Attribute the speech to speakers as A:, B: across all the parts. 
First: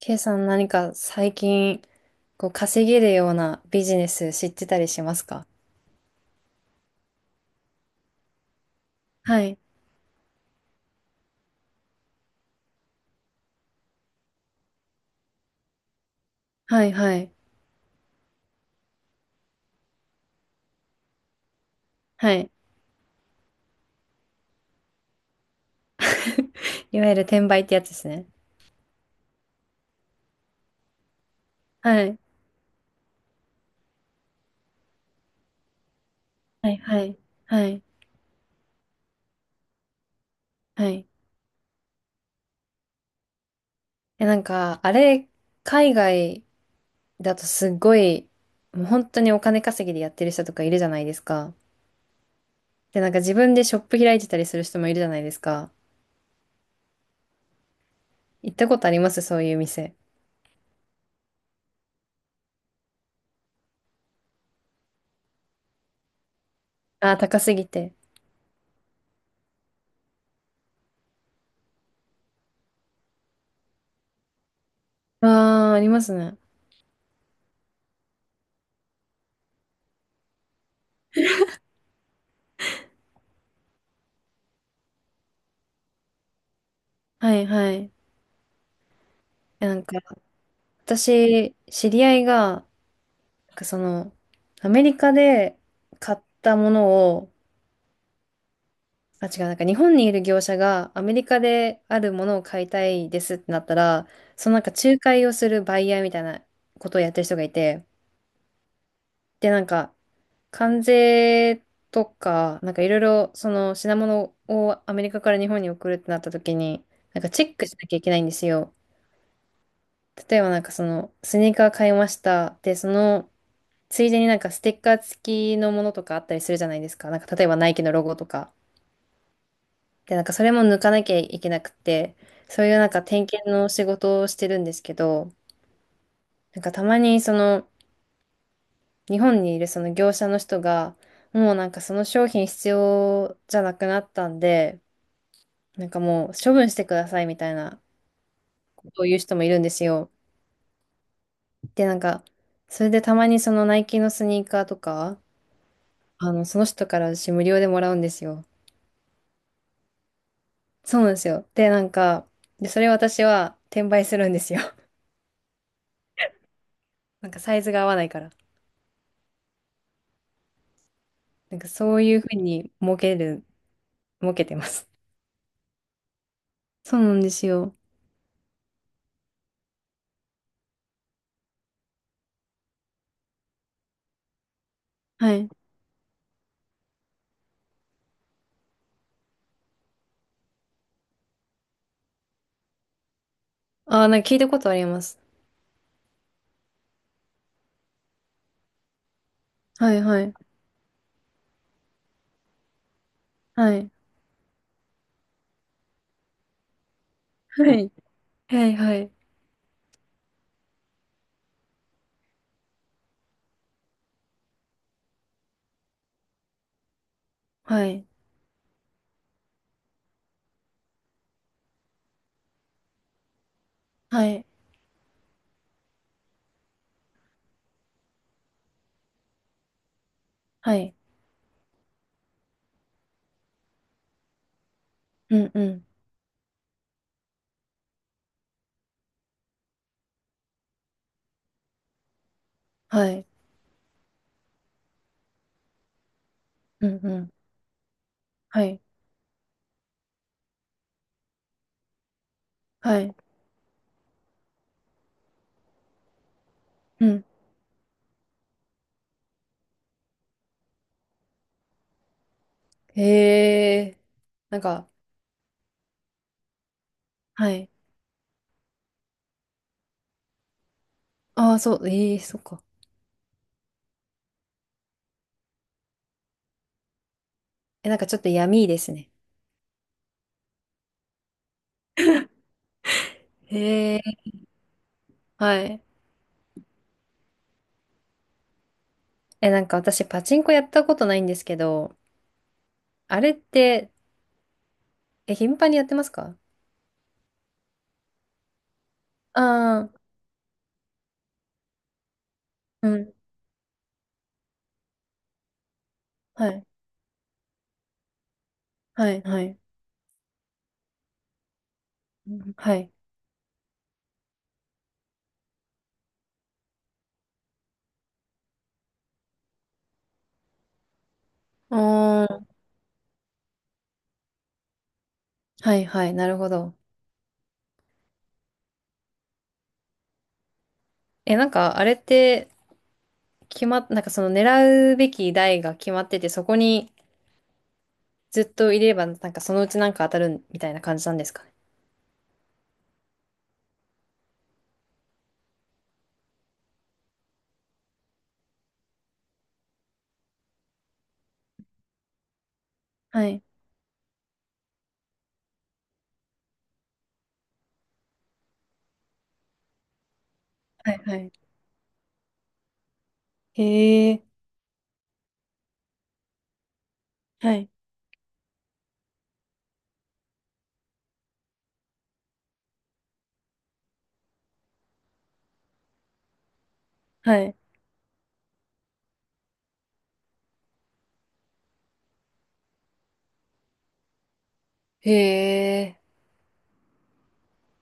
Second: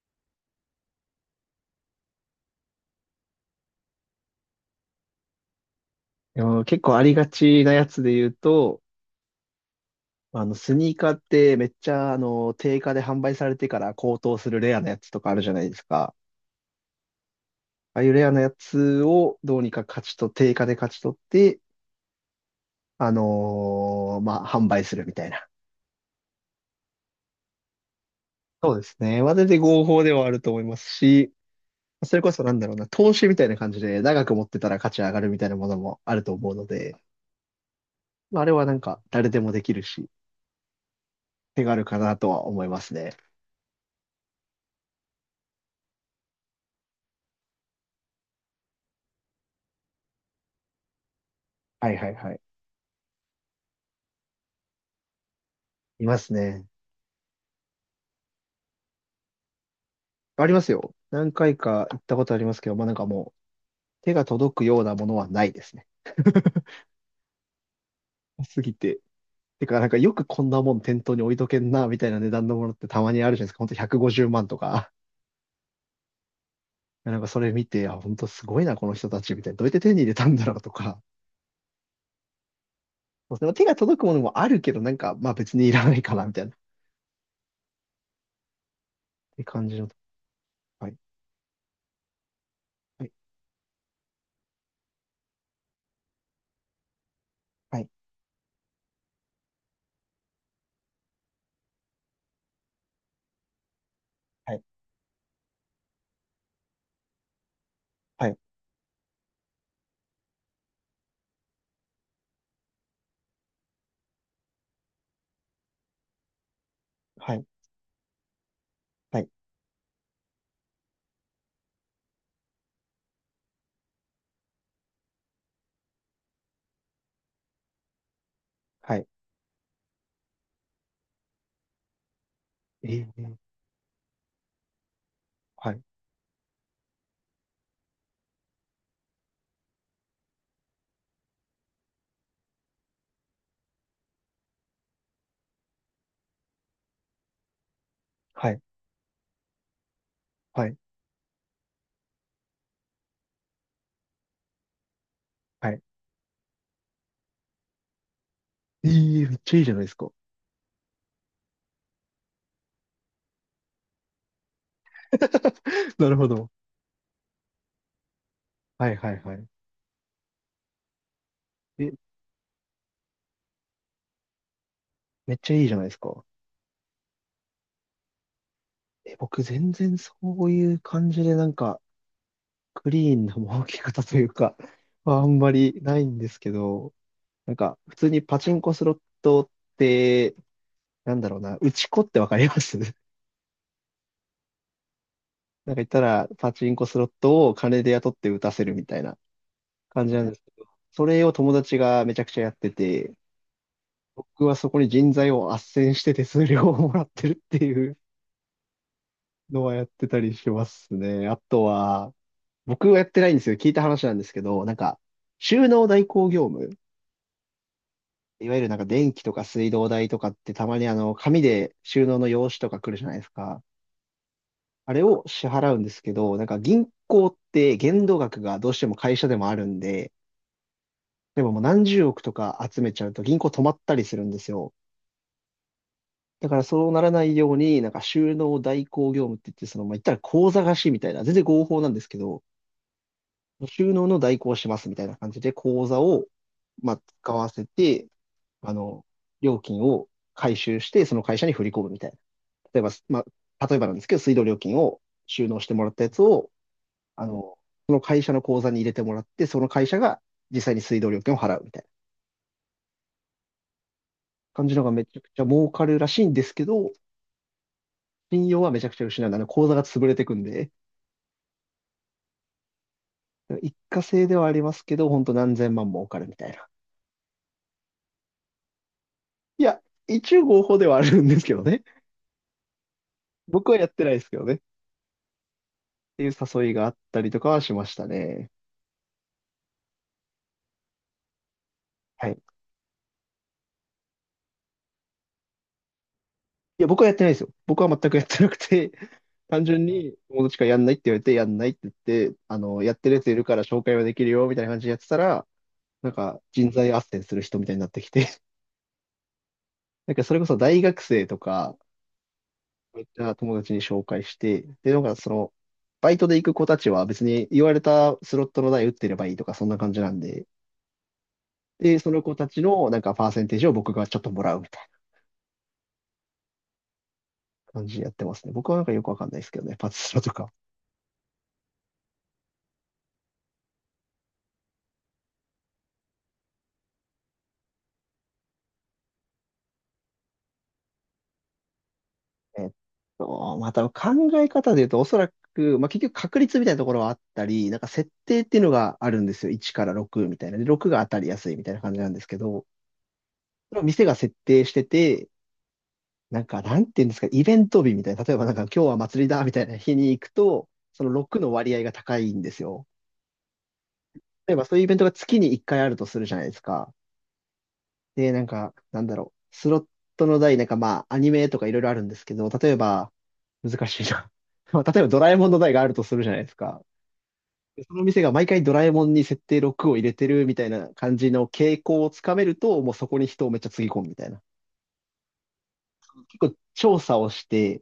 A: ケイさん最近、こう稼げるようなビジネス知ってたりしますか？
B: でも結構ありがちなやつで言うと、
A: はい。
B: スニーカーってめっちゃ、定価で販売されてから高騰するレアなやつとかあるじゃないですか。
A: はい、はい、
B: ああいうレアなやつをどうにか価値と、定価で勝ち取って、
A: はい。
B: まあ、販売するみたいな。
A: いわゆる転売ってやつですね。
B: そうですね。まあ、全然合法ではあると思いますし、
A: は
B: そ
A: い。
B: れこそなんだろうな、投資みたいな感じで長く持ってたら価値上がるみたいなものもあると思うの
A: はい、
B: で、
A: はい、はい、
B: まあ、あれはなんか誰でもできるし、
A: はい。
B: 手軽かなとは思いますね。
A: え、あれ、海外だとすごい、もう本当にお金稼ぎでやってる人とかいるじゃないですか。
B: はいはいはい。
A: で、自分でショップ開いてたりする人もいるじゃないですか。
B: いますね。
A: 行ったことありますそういう店。
B: ありますよ。何回か行ったことありますけど、まあなんかもう手が届くようなものはないですね。
A: あー、高すぎて。
B: すぎて。てか、なんかよくこんなもん店頭に置いとけんな、みたいな値段のものってたまにあるじゃないですか。ほんと150万とか。
A: ああ、ありますね。
B: なんかそれ見て、あ、ほんとすごいな、この人たち、みたいな。どうやって手に入れたんだろうとか。そうですね、手が届くものもあるけど、なんか、まあ別にいらないかな、みたいな。っ
A: はい、はい。
B: て
A: え、
B: 感じの。はい。
A: 私、知り合いが、
B: はい。
A: なんかその、アメリカで買ったものを、
B: はい。
A: あ、違う、日本にいる業者がアメリカであるものを買いたいですってなったら、その仲介をするバイヤーみたいなことをやってる人がいて、
B: はい。
A: で、なんか、関税とか、なんかいろいろ、その品物をアメリカから日本に送るってなった時に、なんか
B: は
A: チ
B: い。
A: ェックしなきゃいけないんですよ。
B: はい。はい。
A: 例えばスニーカー買いました。で、その、ついでになんかステッカー付きのものとかあったりするじゃないですか。なんか例えばナイキのロゴとか。
B: はい。
A: で、なんかそれも抜かなきゃいけなくて、そういうなんか
B: え
A: 点
B: ー、
A: 検の仕事をしてるんですけど、
B: はい。
A: なんかたまにその日本にいるその業者の人が、もうその商品必要じゃなくなったんで、なんかもう処分してくださいみたいな
B: はい。
A: ことを言う人もいるんですよ。
B: はい。
A: で、なんか、それでたまにそのナイキのスニーカーとか、
B: はい。
A: あの、その人から私無料でもらうんですよ。
B: えー、めっちゃいいじゃないですか。
A: そうなんですよ。で、なんか、で、それ私は転売するんですよ。
B: なるほど。
A: なんかサイズが合わないから。
B: はいはいはい。
A: なんか
B: え、
A: そういうふうに儲けてます。
B: めっちゃいいじゃないですか。
A: そうなんですよ。
B: え、僕全然そういう感じでなんかクリーンな儲け方というか はあ
A: は
B: ん
A: い。
B: まりないんですけど、なんか普通にパチンコスロットって、なんだろうな、打ち子ってわかります？ な
A: ああ、なんか聞いたことあります。
B: んか言ったらパチンコスロットを金で雇って打たせるみたいな
A: はい
B: 感じ
A: は
B: なん
A: い。
B: ですけど、それを友達がめちゃくちゃやってて、
A: はい。
B: 僕はそこに人材を斡旋して手数料をもらってるって
A: は
B: い
A: い。
B: う
A: はいはい。
B: のはやってたりしますね。あとは、僕はやってないんですよ。聞いた話なんですけど、なんか、収納代行業務、
A: はい。
B: いわゆるなんか電気とか水道代とかってたまに紙で収納の用紙とか来るじゃないですか。
A: はい。
B: あれを支払うんですけど、なんか銀行って限度額がどうしても会社でもあるんで、
A: はい。
B: 例えばもう何十億とか集めちゃうと銀行止まったりするんですよ。
A: うんうん。
B: だからそうならないように、なんか収納代行業務って言って、その、まあ、言ったら口座貸しみたいな、全然合法なんですけど、
A: はい。
B: 収納の代行をしますみたいな感じで口座を、
A: う
B: ま
A: ん
B: あ、
A: うん。
B: 使わせて、
A: は
B: あ
A: い。
B: の、料金を回収して、その会社に振り込むみたいな。例えば、
A: はい。
B: まあ、例えばなんですけど、水道料金を収納してもらったやつを、
A: うん。
B: あの、その会社の口座に入れてもらって、その会社が実際に水道料金を払うみたいな
A: へえ。なん
B: 感じの
A: か、
B: がめちゃくちゃ儲かるらしいんですけど、
A: はい。
B: 信用はめちゃくちゃ失う。口座が潰れてくんで、
A: ああ、そう。ええ、そっか。
B: 一過性ではありますけど、本当何千万儲かるみたいな。
A: え、なんかちょっと闇ですね。
B: いや、一応合法ではあるんですけどね。僕はやっ
A: へえ。
B: てないですけどね。っ
A: はい。
B: ていう誘いがあったりとかはしましたね。
A: え、なんか私パチンコやったことないんですけど、
B: はい。
A: あれって、え、頻繁にやってますか？
B: いや、僕はやってないですよ。僕は全くやってなくて、単純
A: ああ
B: に友達からやんないって言われて、やんないって言って、
A: ー、
B: や
A: う
B: って
A: ん。
B: るやついるから紹介はできるよ、みたいな感じでやってたら、なんか
A: はい。
B: 人材斡旋する人みたいになってきて、
A: はい、はい。
B: なんかそれこそ大学生とか、
A: うんはい。
B: そういった友達に紹介して、で、なんかその、バイトで行く子たちは別に言われたスロットの台打ってればいいとか、そんな感じなんで、で、その
A: あ
B: 子
A: ー
B: たちのなんかパーセンテージを僕がちょっともらうみたい
A: はい、はい。なるほど。
B: な感じでやってますね。僕はなんかよくわかんないですけどね、パチスロとか。
A: え、なんかあれって、決まっ、なんかその狙うべき台が決まってて、そこにずっといれば、なんかそのうちなんか当たるみたいな感じなんですかね？
B: えっまた考え方で言うと、おそらく、まあ、結局確率みたいなところはあったり、なんか設定っていうのがあるんですよ。1から6みたいな。で、6が当たりやすいみたいな感じなんですけど、
A: はい。
B: それを店が設定してて、なんか、なんていうんですか、イベント日みたいな。例えばなんか、今日は祭りだみたいな日に行くと、
A: はい、
B: その
A: はい。
B: 6の割合が高いんですよ。
A: へえ。
B: 例えばそういうイベントが月に1回あるとするじゃないですか。
A: はい。
B: で、なんか、なんだろう。スロットの台、なんかまあ、アニメとかいろいろあるんですけど、例えば、難しいな。まあ、例えばドラえもんの台があるとするじゃないですか。
A: はい。
B: でその店が毎回ドラえもんに設定6を入れてるみたいな感じの傾向をつかめると、もうそこに人をめっちゃつぎ込むみたいな。
A: へえ。
B: 結構調査をして、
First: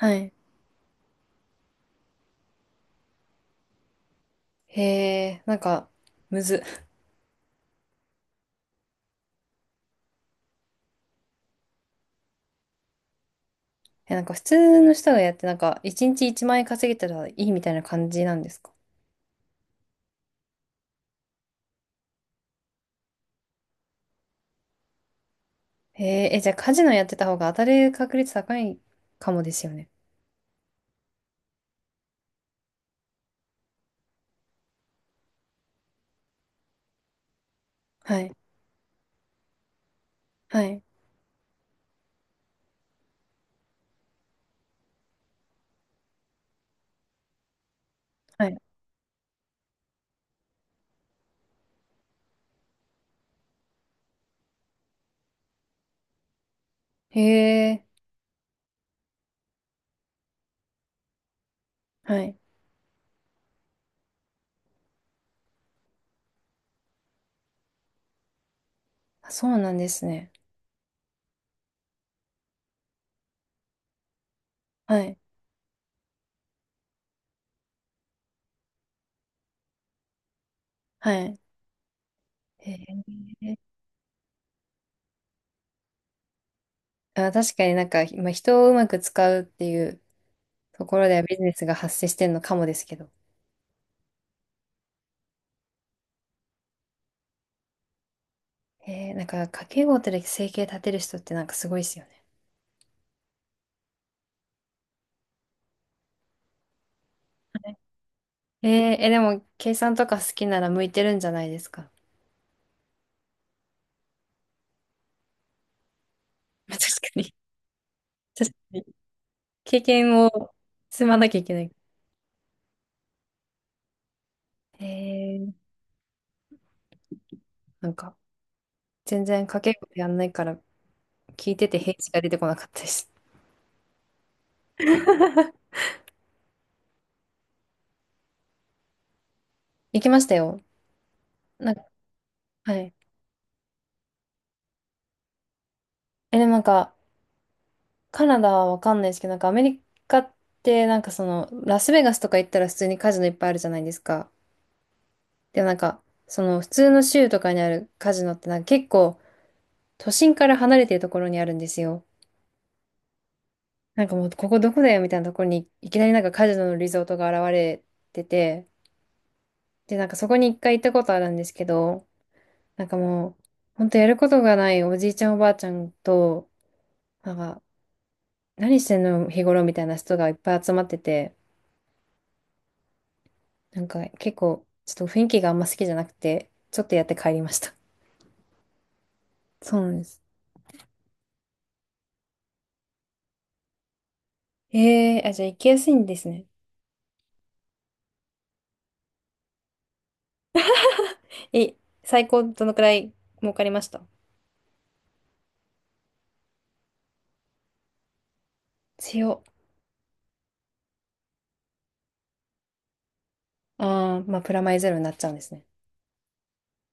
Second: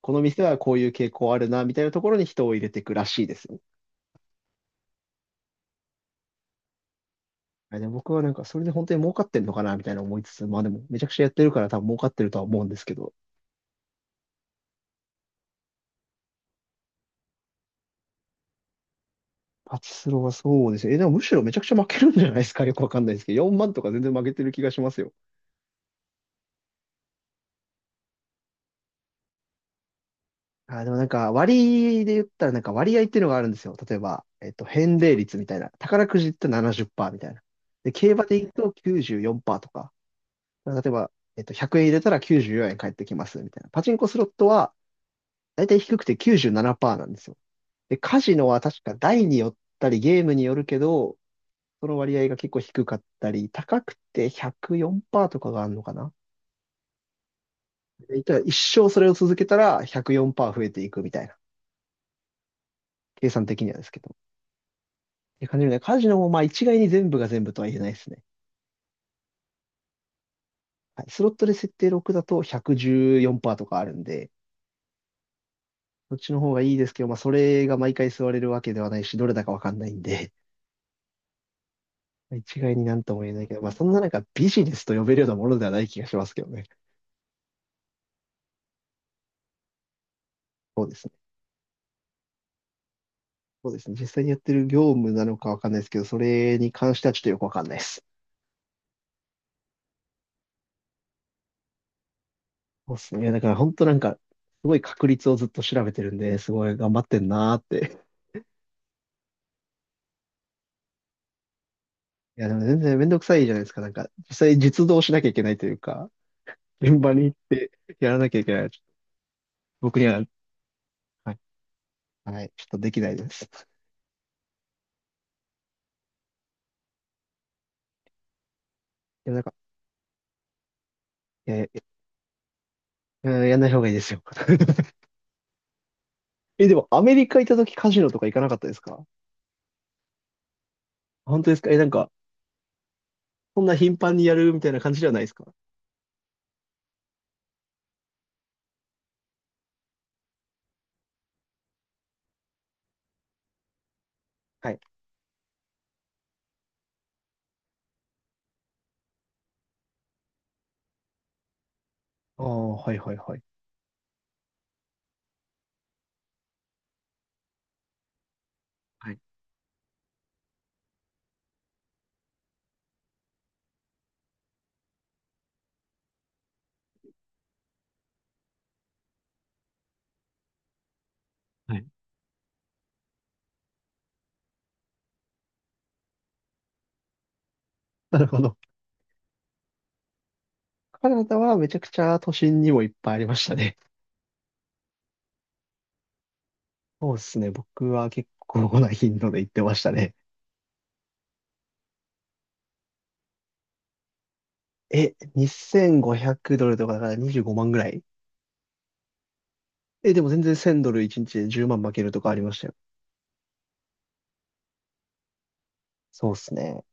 B: この
A: い。
B: 店はこういう傾向あるな、みたいなところに人を入れていくらしいですよ。
A: へえ。なんか、むず。
B: あでも僕はなんかそれで本当に儲かってんのかな、みたいな思いつつ、まあでもめちゃくちゃやってるから多分儲かってるとは思うんですけど。
A: え、なんか普通の人がやって、なんか1日1万円稼げたらいいみたいな感じなんですか？
B: パチスロはそうですね。え、でもむしろめちゃくちゃ負けるんじゃないですか。よくわかんないですけど、4万とか全然負けてる気がしますよ。
A: へえ、え、じゃあカジノやってた方が当たる確率高いかもですよね。
B: あー、でもなんか割で言ったらなんか割合っていうのがあるんですよ。例えば、返礼率みたいな。宝くじって70%みたいな。で、競
A: は
B: 馬
A: い。
B: で言うと94%と
A: は
B: か。例
A: い。
B: えば、100円入れたら94円返ってきますみたいな。パチンコスロットは大体低くて97%ななパーセントなんですよ。で、カジノ
A: は
B: は
A: い。
B: 確か台によったりゲームによるけど、その割合が結構低かったり、高くて104%とかがあるのかな。
A: へえ、
B: いたら一生それを続けたら104%増えていくみたいな、
A: はい。
B: 計算的にはですけど。っていう感じでね、カジノもまあ一概に全部が全部とは言えないですね。
A: あ、そうなんですね。
B: はい、スロットで設定6だと114%とかあるんで、
A: はい。
B: そっちの方がいいですけど、まあそれが毎回座れるわけではないし、どれだかわかんないんで、
A: はい。
B: 一
A: へ
B: 概になんとも言えないけ
A: え。
B: ど、まあそんな中ビジネスと呼べるようなものではない気がしますけどね。
A: あ、確かになんか、まあ、人をうまく使うっていう
B: そ
A: と
B: うで
A: こ
B: す
A: ろ
B: ね。
A: ではビジネスが発生してるのかもですけど。
B: そうですね。実際にやってる業務なのかわかんないですけど、それに関してはちょっとよくわかんないです。
A: へえ、なんか家計簿で生計立てる人ってなんかすごいですよね。
B: そうっすね。いやだから本当なんか、すごい確率をずっと調べてるんで、すごい頑張ってんなーって。
A: へえ、え、でも計算とか好きなら向いてるんじゃないですか？
B: いや、でも全然めんどくさいじゃないですか。なんか、実際実動しなきゃいけないというか、
A: まあ
B: 現
A: 確か
B: 場
A: に
B: に やらなきゃい
A: 確
B: け
A: か
B: ない。
A: に経
B: 僕には、
A: 験を積まな
B: は
A: きゃ
B: い、
A: いけない。
B: はい、ちょっとできないです。
A: へえ、なんか、全
B: いやなん
A: 然
B: か、
A: 掛け声やんないから、
B: い
A: 聞い
B: や、
A: てて
B: い
A: 平地が出てこなかったです。
B: や、やんない方がいいですよ。え、でもアメリカ行った時カジノとか行かなかったですか？
A: 行きましたよ。
B: 本当ですか？
A: なん
B: え、な
A: か、
B: んか、
A: はい。
B: そんな頻繁にやるみたいな感じではないですか？
A: え、でもなんか、カナダはわかんないですけど、なんかアメリカって、なんかその、ラスベガスとか行ったら普通にカジノいっぱいあるじゃないですか。
B: はい。
A: でもなんか、その、普通の州とかにあるカジノって、なんか結構、都心から離れてるところにあるんですよ。
B: ああ、はいはいはい。
A: なんかもう、ここどこだよみたいなところに、いきなりなんかカジノのリゾートが現れてて、
B: はい。
A: で、なんかそこに一回行ったことあるんですけど、なんかもう、ほんとやることがないおじいちゃんおばあちゃんと、なんか、何してんの日頃みたいな人がいっぱい集まってて、
B: はい。
A: なんか結構、ちょっと雰囲気があんま好きじゃなくて、ちょっとやって帰りました。
B: なるほど。
A: そうなんです。
B: カナダはめちゃくちゃ都心にもいっぱいありましたね。
A: ええーあ、じゃあ行きやすいんですね。
B: そうですね。僕は結構な頻度で行ってましたね。
A: え、最高どのくらい儲かりました
B: え、2500ドルとかだから25万ぐらい。
A: 強。
B: え、でも全然1000ドル1日で10万負けるとかありましたよ。
A: ああ、まあ、プラマイゼロになっちゃうんですね。
B: そうですね。